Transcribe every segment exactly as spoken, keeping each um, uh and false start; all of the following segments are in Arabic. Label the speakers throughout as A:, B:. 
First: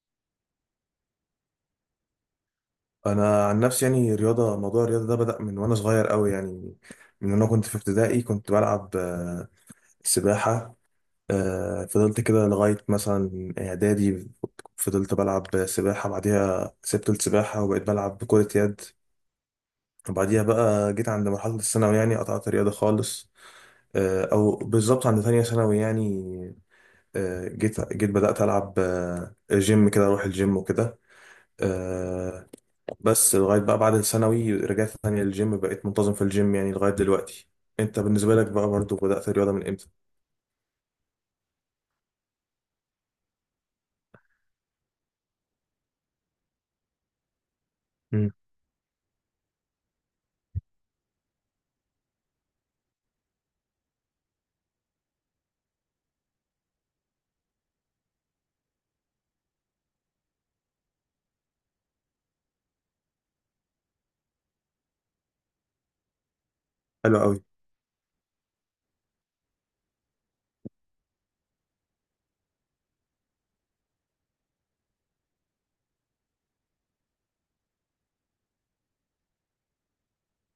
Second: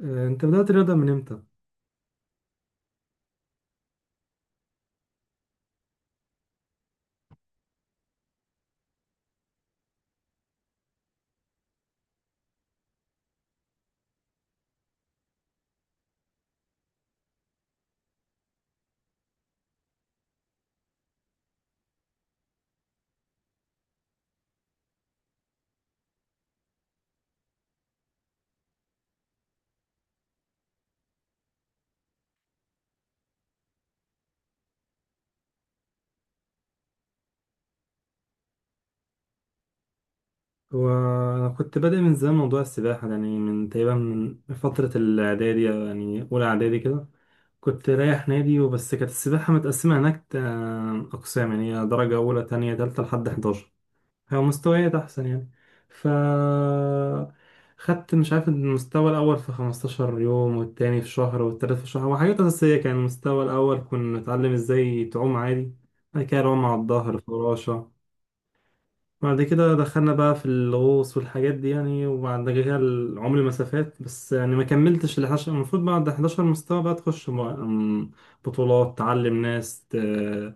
A: آه، انت بدأت رياضة من امتى؟
B: انا عن نفسي يعني رياضه، موضوع الرياضه ده بدا من وانا صغير قوي يعني. من وانا كنت في ابتدائي كنت بلعب آه، سباحه. آه، فضلت كده لغايه مثلا اعدادي. فضلت بلعب سباحه، بعديها سبت السباحه وبقيت بلعب كره يد. وبعديها بقى جيت عند مرحله الثانوي يعني قطعت الرياضه خالص. آه، او بالظبط عند ثانيه ثانوي يعني. آه، جيت جيت بدات العب آه، جيم كده اروح الجيم وكده. آه، بس لغاية بقى بعد الثانوي رجعت تاني للجيم، بقيت منتظم في الجيم يعني لغاية دلوقتي. انت بالنسبة لك بقى برضو بدأت الرياضة من امتى؟
A: هو انا كنت بادئ من زمان موضوع السباحة، يعني من تقريبا من فترة الاعدادي أو يعني اولى اعدادي كده. كنت رايح
B: مم.
A: نادي وبس. كانت السباحة متقسمة هناك آه، اقسام، يعني هي درجة اولى تانية تالتة لحد أحد عشر. هي مستويات احسن يعني. ف خدت مش عارف المستوى الاول في 15 يوم والتاني في شهر والتالت في شهر وحاجات اساسية. كان المستوى الاول كنا نتعلم ازاي تعوم عادي، بعد كده رمى على الظهر
B: حلو قوي.
A: فراشة. بعد كده دخلنا بقى في الغوص والحاجات دي يعني، وبعد كده العمر مسافات بس. يعني ما كملتش ال الحداشر. المفروض بعد 11 مستوى بقى تخش م- أم، بطولات تعلم ناس ت-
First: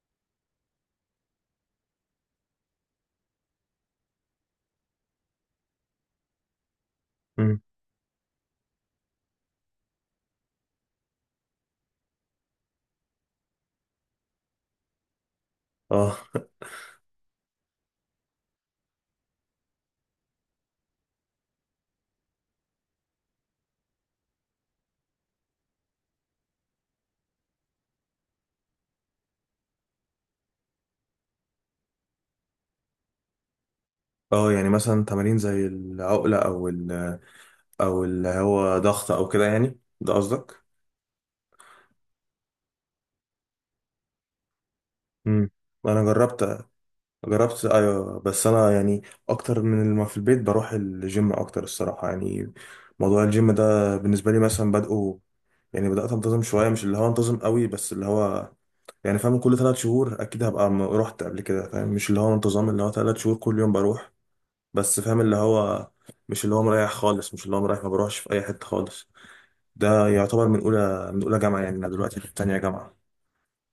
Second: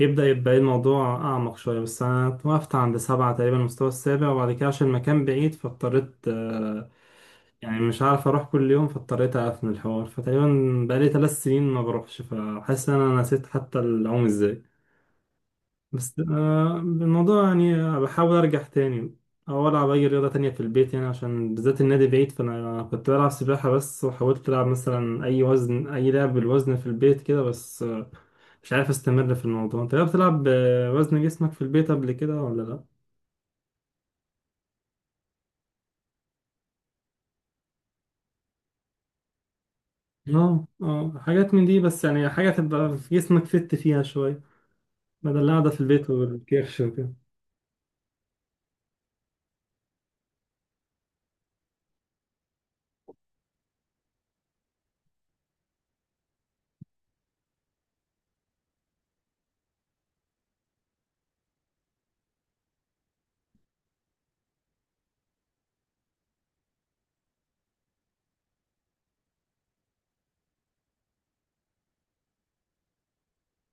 A: يبدأ يبقى إيه الموضوع أعمق شوية. بس أنا توقفت عند سبعة تقريبا، المستوى السابع. وبعد كده عشان المكان بعيد فاضطريت آه،
B: مم.
A: يعني مش عارف أروح كل يوم، فاضطريت أقفل الحوار. فتقريبا بقالي ثلاث سنين ما بروحش، فحاسس إن أنا نسيت حتى العوم إزاي. بس
B: اه.
A: آه الموضوع يعني بحاول ارجع تاني، او العب اي رياضه تانية في البيت يعني عشان بالذات النادي بعيد. فانا كنت بلعب سباحه بس، وحاولت العب مثلا اي وزن، اي لعب بالوزن في البيت كده بس آه مش عارف استمر في الموضوع. انت بتلعب آه، وزن جسمك في البيت قبل كده ولا لا؟
B: اه يعني مثلا تمارين زي العقلة او ال او اللي هو ضغط او كده يعني، ده قصدك؟
A: اه اه حاجات من دي. بس يعني حاجه تبقى في جسمك فت فيها شويه، بدل
B: مم.
A: القعده في
B: انا
A: البيت
B: جربت
A: والكرش وكده.
B: جربت ايوه، بس انا يعني اكتر من ما في البيت بروح الجيم اكتر الصراحه يعني. موضوع الجيم ده بالنسبه لي مثلا بدأه، يعني بدأت انتظم شويه، مش اللي هو انتظم قوي، بس اللي هو يعني فاهم، كل ثلاث شهور اكيد هبقى م- رحت قبل كده فاهم، مش اللي هو انتظام اللي هو ثلاث شهور كل يوم بروح. بس فاهم اللي هو مش اللي هو مريح خالص، مش اللي هو مريح ما بروحش في اي حته خالص. ده يعتبر من اولى من اولى جامعه يعني، انا دلوقتي في تانية جامعه.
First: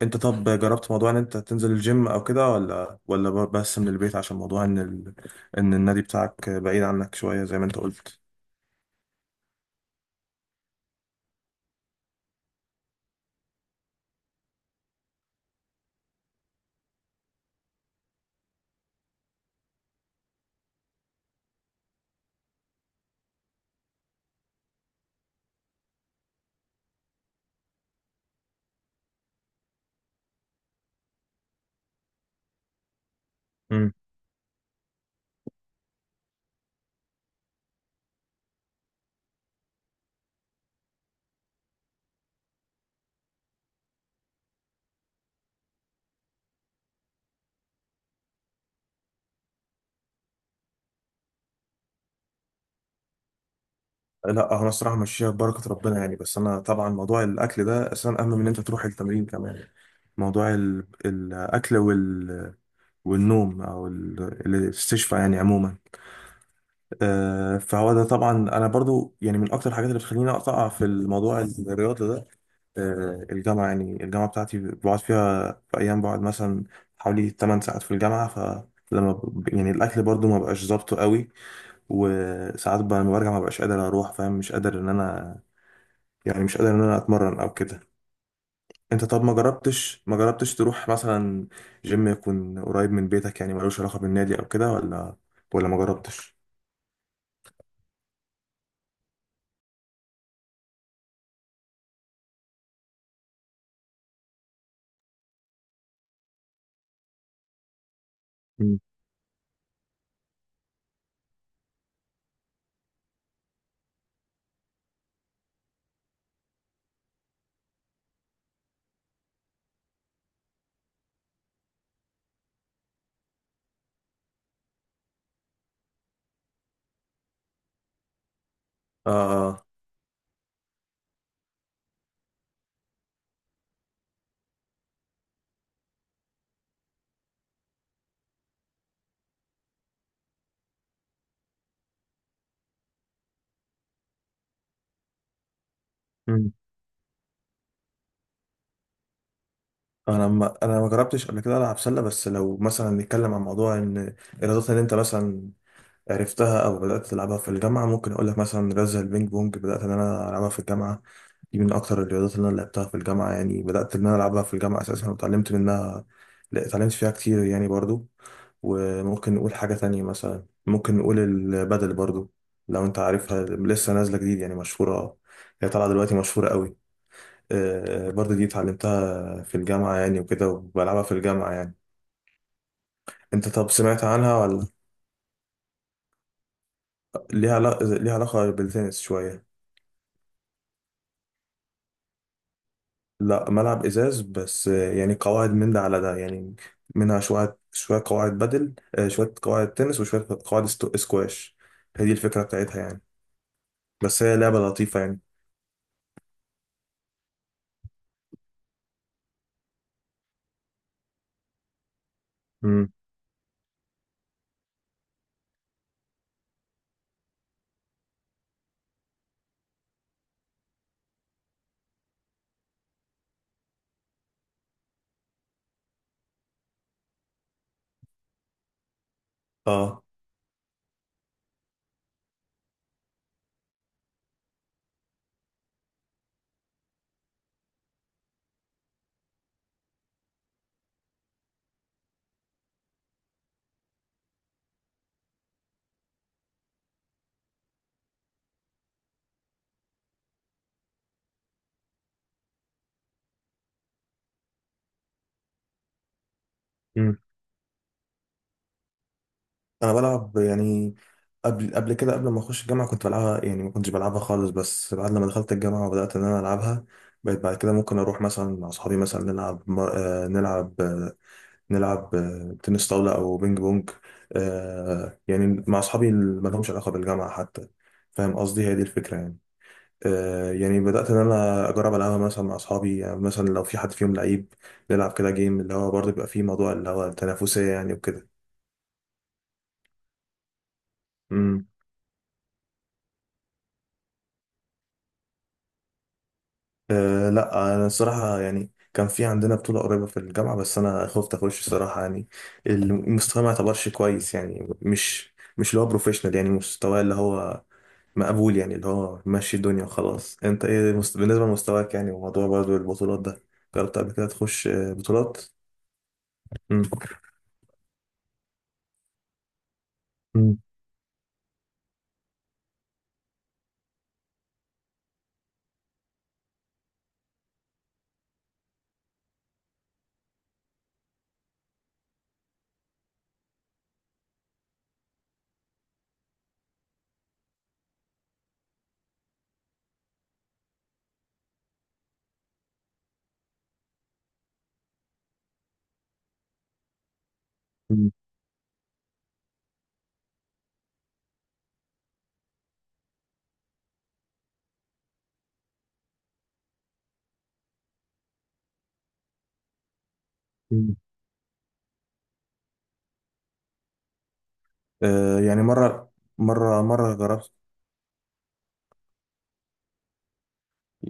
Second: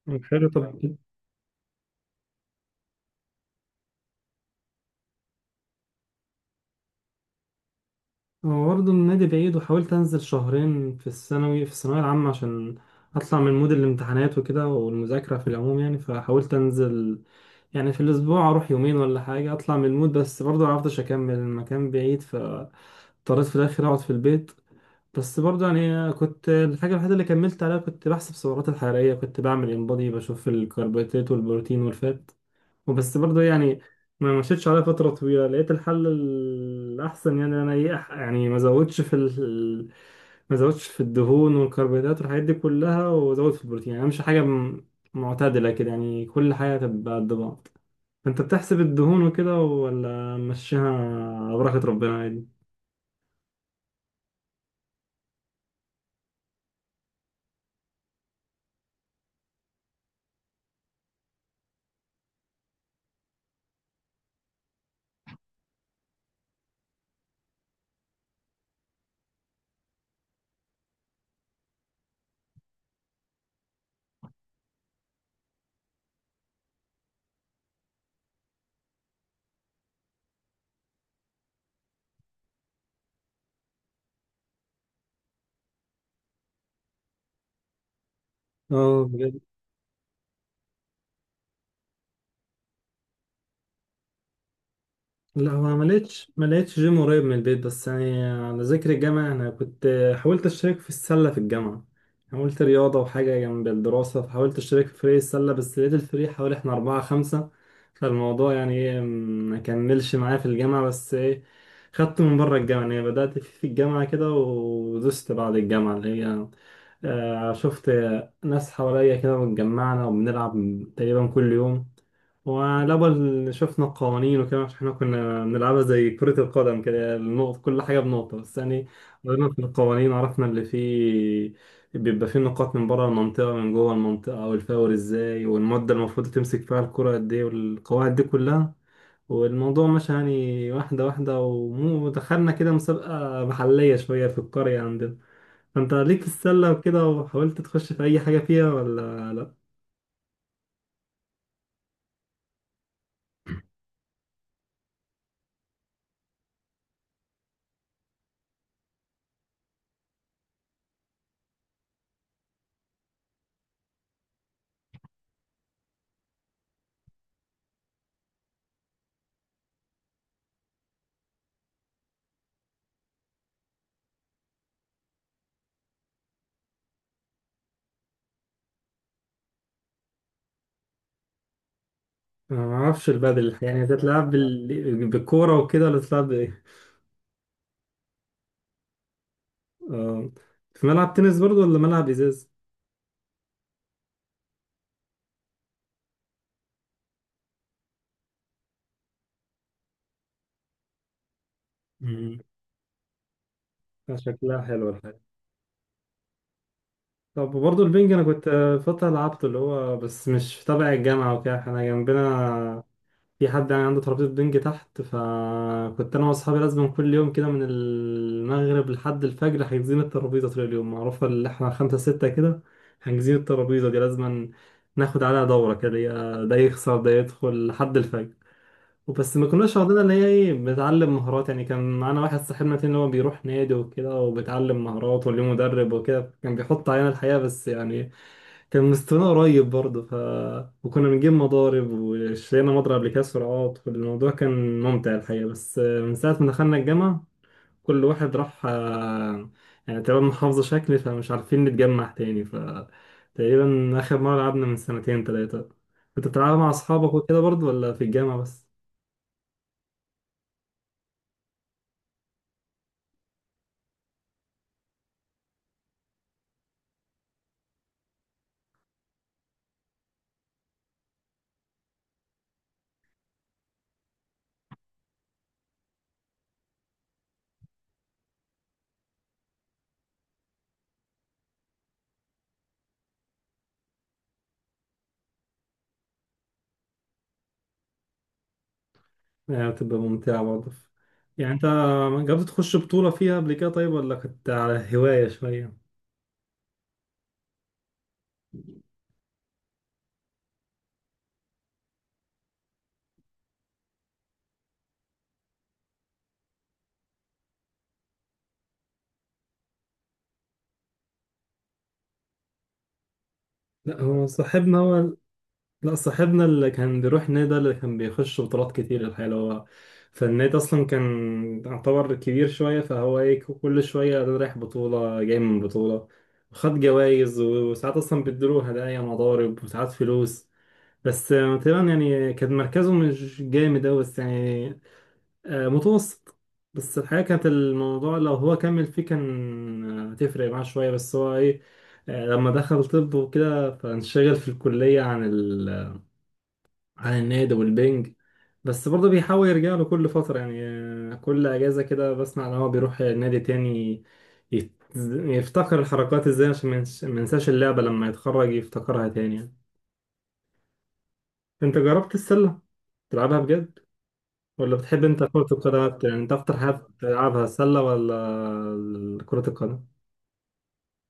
B: انت
A: حلو.
B: طب
A: طب
B: جربت موضوع ان انت تنزل الجيم او كده ولا ولا ب- بس من البيت، عشان موضوع ان ال... ان النادي بتاعك بعيد عنك شويه زي ما انت قلت.
A: هو برضه النادي بعيد، وحاولت انزل شهرين في الثانوي في الثانويه العامه عشان اطلع من مود الامتحانات وكده والمذاكره في العموم يعني. فحاولت انزل يعني في الاسبوع اروح يومين ولا حاجه، اطلع من المود. بس برضه معرفتش اكمل، المكان بعيد فاضطريت في الاخر اقعد في البيت. بس برضه يعني كنت الحاجه الوحيده اللي كملت عليها كنت بحسب السعرات الحراريه. كنت بعمل انبادي بشوف الكربوهيدرات والبروتين والفات. وبس برضه يعني ما مشيتش عليها فترة طويلة. لقيت الحل الأحسن، يعني أنا إيه أح- يعني ما زودش في ال... ما زودش في الدهون والكربوهيدرات والحاجات دي كلها، وزود في البروتين. يعني أمشي حاجة م- معتدلة كده، يعني كل حاجة تبقى قد بعض. فأنت بتحسب الدهون وكده ولا مشيها بركة ربنا عادي؟
B: لا هو انا الصراحه ماشيه ببركه ربنا يعني، بس انا طبعا موضوع الاكل ده اساسا اهم من ان انت تروح التمرين كمان. موضوع ال- الاكل وال، والنوم او ال- الاستشفاء يعني عموما. آه، فهو ده طبعا انا برضو يعني من اكتر الحاجات اللي بتخليني اقطع في الموضوع الرياضه ده. آه، الجامعه يعني الجامعه بتاعتي بقعد فيها في ايام، بقعد مثلا حوالي ثماني ساعات في الجامعه، ف لما ب- يعني الاكل برضو ما بقاش ظابطه قوي. وساعات بقى لما برجع ما بقاش قادر اروح فاهم، مش قادر ان انا يعني مش قادر ان انا اتمرن او كده.
A: اه
B: انت طب ما
A: بجد.
B: جربتش ما جربتش تروح مثلا جيم يكون قريب من بيتك، يعني ملوش علاقة بالنادي او كده، ولا
A: لا
B: ولا
A: هو
B: ما
A: ما لقيتش
B: جربتش؟
A: ما لقيتش جيم قريب من البيت. بس يعني على ذكر الجامعة أنا كنت حاولت أشترك في السلة في الجامعة. حاولت رياضة وحاجة جنب الدراسة، فحاولت أشترك في فريق السلة. بس لقيت الفريق حوالي إحنا أربعة خمسة، فالموضوع يعني
B: مم.
A: إيه ما كملش معايا في الجامعة. بس إيه، خدت من بره الجامعة يعني. بدأت في في الجامعة كده، ودست بعد الجامعة اللي هي آه، شفت ناس حواليا كده واتجمعنا وبنلعب تقريبا كل يوم. وعلى بال شفنا القوانين وكده، عشان احنا كنا بنلعبها زي كرة القدم كده، النقط كل حاجة بنقطة بس. يعني
B: اه.
A: غيرنا في
B: آه.
A: القوانين، عرفنا اللي فيه بيبقى فيه نقاط من بره المنطقة من جوه المنطقة، والفاول ازاي، والمدة المفروض تمسك فيها الكرة قد ايه، والقواعد دي كلها. والموضوع مشى يعني واحدة واحدة، ومو- ودخلنا كده مسابقة محلية شوية في القرية عندنا. فانت ليك في
B: مم.
A: السلة وكده، وحاولت تخش في أي حاجة فيها ولا لأ؟
B: انا ما انا ما جربتش قبل كده العب سله، بس لو مثلا نتكلم عن موضوع ان الرياضات اللي انت مثلا عرفتها او بدات تلعبها في الجامعه، ممكن اقول لك مثلا رياضه زي البينج بونج، بدات ان انا العبها في الجامعه. دي من اكتر الرياضات اللي انا لعبتها في الجامعه يعني، بدات ان انا العبها في الجامعه اساسا وتعلمت منها. لا اتعلمت فيها كتير يعني برضو. وممكن نقول حاجة تانية مثلا، ممكن نقول البدل برضو، لو انت عارفها لسه نازلة جديد يعني مشهورة. آه. هي طالعة دلوقتي مشهورة قوي. آه، آه، برضو دي اتعلمتها في الجامعة يعني وكده وبلعبها في الجامعة يعني.
A: انا ما اعرفش
B: انت
A: البادل،
B: طب
A: يعني
B: سمعت
A: تتلعب
B: عنها ولا؟
A: بال... بالكوره وكده ولا تتلعب بايه؟
B: ليها علا- ليها علاقة بالتنس شوية.
A: آه، في ملعب تنس برضو ولا ملعب ازاز؟
B: لا ملعب ازاز بس، آه، يعني قواعد من ده على ده يعني، منها شوية شوية قواعد بدل، آه، شوية قواعد تنس وشوية قواعد استو- سكواش. هي دي
A: مم.
B: الفكرة بتاعتها يعني.
A: آه،
B: بس هي لعبة
A: شكلها حلو
B: لطيفة
A: الحاجه.
B: يعني.
A: طب برضو البنج انا كنت آه، فتره لعبته، اللي هو بس مش تبع الجامعه وكده. احنا جنبنا
B: امم.
A: في حد يعني عنده ترابيزه بنج تحت، فكنت انا واصحابي لازم كل يوم كده من المغرب لحد الفجر حاجزين الترابيزه طول اليوم، معروفه اللي احنا خمسه سته كده حاجزين الترابيزه دي. لازم ناخد عليها دوره كده، يا ده يخسر ده يدخل لحد الفجر. وبس ما كناش واخدين
B: اه.
A: اللي هي ايه بتعلم مهارات يعني. كان معانا واحد صاحبنا تاني اللي هو بيروح نادي وكده وبيتعلم مهارات وليه مدرب وكده، كان بيحط علينا الحقيقة، بس يعني كان مستوانا قريب برضه. ف وكنا بنجيب مضارب، واشترينا مضرب لكأس سرعات. والموضوع كان ممتع الحقيقة. بس من ساعة ما دخلنا الجامعة كل واحد راح آه، يعني تقريبا محافظة شكل، فمش عارفين نتجمع تاني. ف تقريبا آخر مرة لعبنا من سنتين تلاتة. كنت بتلعبها مع أصحابك وكده برضه، ولا في الجامعة بس؟
B: انا بلعب يعني قبل قبل كده قبل ما اخش الجامعه كنت بلعبها يعني، ما كنتش بلعبها خالص، بس بعد لما دخلت الجامعه وبدات ان انا العبها بقيت بعد كده ممكن اروح مثلا مع اصحابي مثلا نلعب م- آه، نلعب آه، نلعب آه، تنس طاوله او بينج بونج. آه، يعني مع اصحابي اللي ما لهمش علاقه بالجامعه حتى، فاهم قصدي، هي دي الفكره يعني. آه، يعني بدات ان انا اجرب العبها مثلا مع اصحابي، يعني مثلا لو في حد فيهم لعيب نلعب كده جيم، اللي هو برضه بيبقى فيه موضوع اللي هو التنافسيه يعني وكده.
A: يعني بتبقى ممتعة برضه. يعني انت جربت تخش بطولة فيها قبل كده طيب، ولا كنت على هواية شوية؟
B: أه لا، انا الصراحه يعني كان في عندنا بطوله قريبه في الجامعه بس انا خفت اخش الصراحه يعني، المستوى ما يعتبرش كويس يعني، مش مش اللي هو بروفيشنال يعني، مستوى اللي هو مقبول يعني، اللي هو ماشي الدنيا وخلاص. انت ايه مست... بالنسبه لمستواك يعني، وموضوع برضه البطولات ده، جربت
A: لا
B: قبل
A: هو
B: كده تخش
A: صاحبنا
B: آه،
A: هو،
B: بطولات؟
A: لا صاحبنا اللي
B: مم.
A: كان بيروح النادي ده اللي كان بيخش بطولات كتير الحقيقة، اللي هو فالنادي
B: مم.
A: أصلا كان يعتبر كبير شوية. فهو ايه كل شوية ده رايح بطولة جاي من بطولة، وخد جوايز و- وساعات أصلا بيديله هدايا مضارب وساعات فلوس. بس آه، تقريبا يعني كان مركزه مش جامد أوي، بس يعني آه، متوسط. بس الحقيقة كانت الموضوع لو هو كمل فيه كان آه، هتفرق معاه شوية. بس هو ايه آه، لما دخل طب وكده فانشغل في الكلية عن ال عن النادي
B: مم.
A: والبنج. بس برضه بيحاول يرجع له كل فترة يعني آه، كل أجازة كده بسمع إن هو بيروح نادي تاني يت- يفتكر الحركات ازاي عشان ما ينس- ما ينساش اللعبة لما يتخرج يفتكرها تاني يعني.
B: مم.
A: انت جربت السلة تلعبها بجد؟ ولا بتحب انت
B: أه
A: كرة
B: يعني
A: القدم اكتر؟
B: مره،
A: يعني انت اكتر حاجة
B: مره مره
A: بتلعبها
B: جربت.
A: السلة ولا كرة القدم؟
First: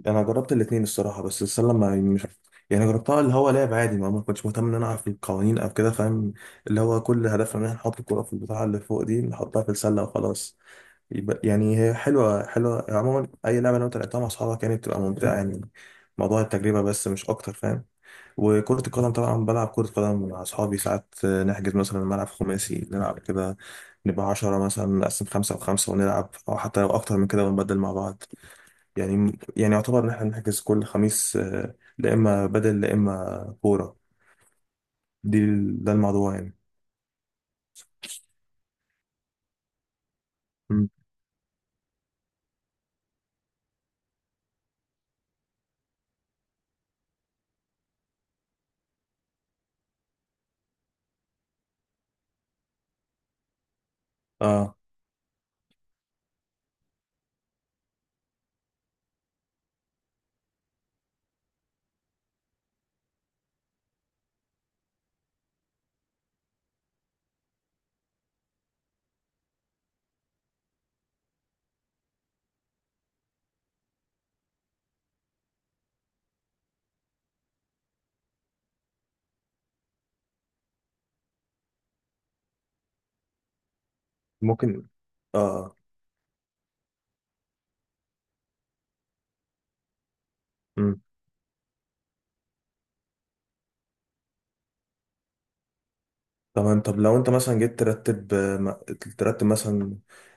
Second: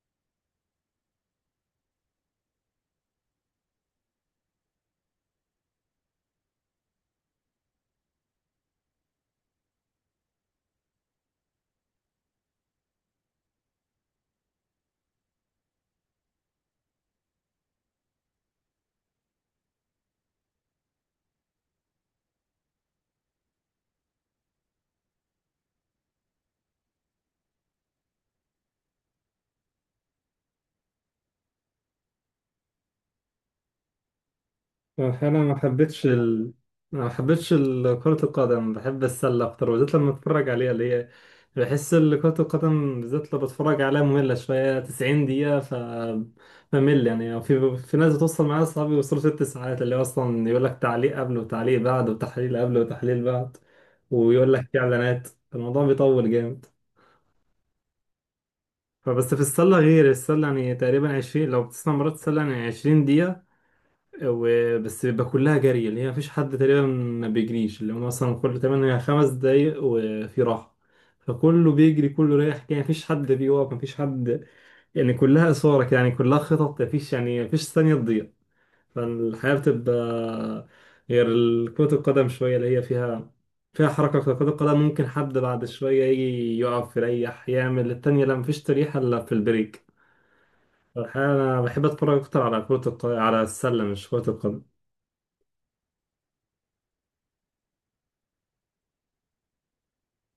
B: انا جربت الاتنين الصراحه، بس السله ما يعني مش، يعني جربتها اللي هو لعب عادي، ما ما كنتش مهتم ان انا اعرف القوانين او كده فاهم، اللي هو كل هدفنا ان احنا نحط الكره في البتاعه اللي فوق دي نحطها في السله وخلاص. يبقى يعني هي حلوه حلوه عموما، اي لعبه لو انت لعبتها مع اصحابك يعني بتبقى ممتعه يعني، موضوع التجربه بس مش اكتر فاهم. وكرة القدم طبعا بلعب كرة قدم مع أصحابي ساعات، آه، نحجز مثلا ملعب خماسي نلعب كده، نبقى عشرة مثلا نقسم خمسة وخمسة ونلعب، أو حتى لو أكتر من كده ونبدل مع بعض. يعني يعني يعتبر ان احنا بنحجز كل خميس، آه، لا اما بدل لا اما كوره.
A: انا
B: دي
A: ما
B: ال- ده
A: حبيتش
B: الموضوع
A: ال...
B: يعني.
A: ما حبيتش ال- كرة القدم، بحب السلة اكتر، وبالذات لما اتفرج عليها
B: مم.
A: اللي هي بحس ال- كرة القدم بالذات لو بتفرج عليها مملة شوية. 90 دقيقة ف بمل يعني. في في ناس بتوصل معايا اصحابي يوصلوا ست ساعات، اللي هو اصلا يقول لك تعليق قبل وتعليق بعد وتحليل قبل وتحليل بعد، ويقول لك
B: اه.
A: في اعلانات. الموضوع بيطول جامد. فبس في السلة غير، السلة يعني تقريبا عشرين لو بتسمع مرات، السلة يعني عشرين دقيقة. وبس بيبقى كلها جري، اللي هي مفيش حد تقريبا ما بيجريش، اللي هو مثلا كل تمانية خمس دقايق وفي راحة. فكله بيجري كله رايح، يعني مفيش حد بيقف مفيش حد، يعني كلها إثارة كده، يعني كلها خطط، مفيش يعني مفيش ثانية تضيع. فالحياة بتبقى غير كرة القدم شوية، اللي هي فيها فيها حركة أكتر. كرة القدم
B: ممكن.
A: ممكن حد بعد
B: اه.
A: شوية يجي يقف يريح يعمل التانية. لا مفيش تريحة إلا في البريك.
B: مم.
A: الحقيقة أنا بحب أتفرج أكتر على كرة الق... على السلة مش كرة القدم.
B: طب طب لو انت مثلا جيت ترتب آه، م- ترتب مثلا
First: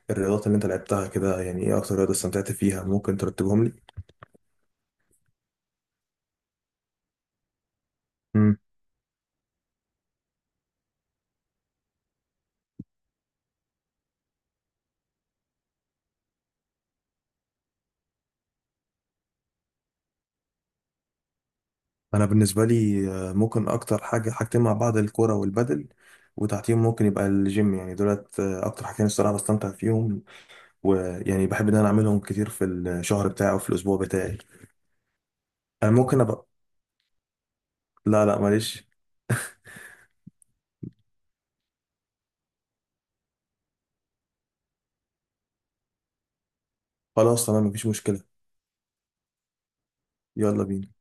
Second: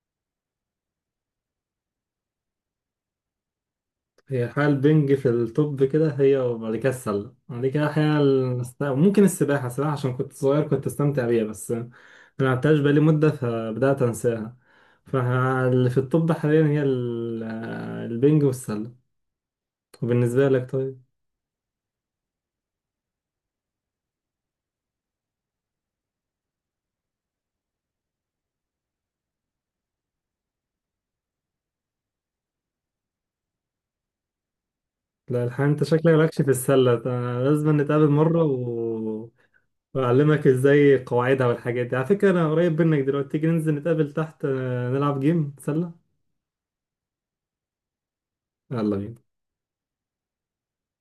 B: الرياضات اللي انت لعبتها كده يعني، ايه اكتر رياضه استمتعت فيها، ممكن ترتبهم لي؟
A: هي الحقيقة البنج في التوب كده، هي وبعد كده السلة، بعد كده الحقيقة
B: مم.
A: الس- ممكن السباحة. السباحة عشان كنت صغير كنت أستمتع بيها، بس ما لعبتهاش بقالي مدة فبدأت أنساها. فاللي في التوب حاليا هي ال- البنج والسلة. وبالنسبة لك طيب؟
B: انا بالنسبه لي آه، ممكن اكتر حاجه، حاجتين مع بعض، الكوره والبدل، وتحتيهم ممكن يبقى الجيم يعني. دولت آه، اكتر حاجتين الصراحه بستمتع فيهم، ويعني بحب ان انا اعملهم كتير في الشهر بتاعي او في الاسبوع بتاعي.
A: لا الحقيقة انت
B: انا
A: شكلك
B: ممكن
A: مالكش
B: ابقى.
A: في السلة ده، لازم نتقابل
B: لا لا
A: مرة
B: معلش.
A: و... وأعلمك ازاي قواعدها والحاجات دي. على فكرة انا قريب منك دلوقتي، تيجي ننزل نتقابل تحت آه، نلعب جيم سلة.
B: خلاص تمام مفيش مشكله.
A: يلا بينا
B: يلا بينا.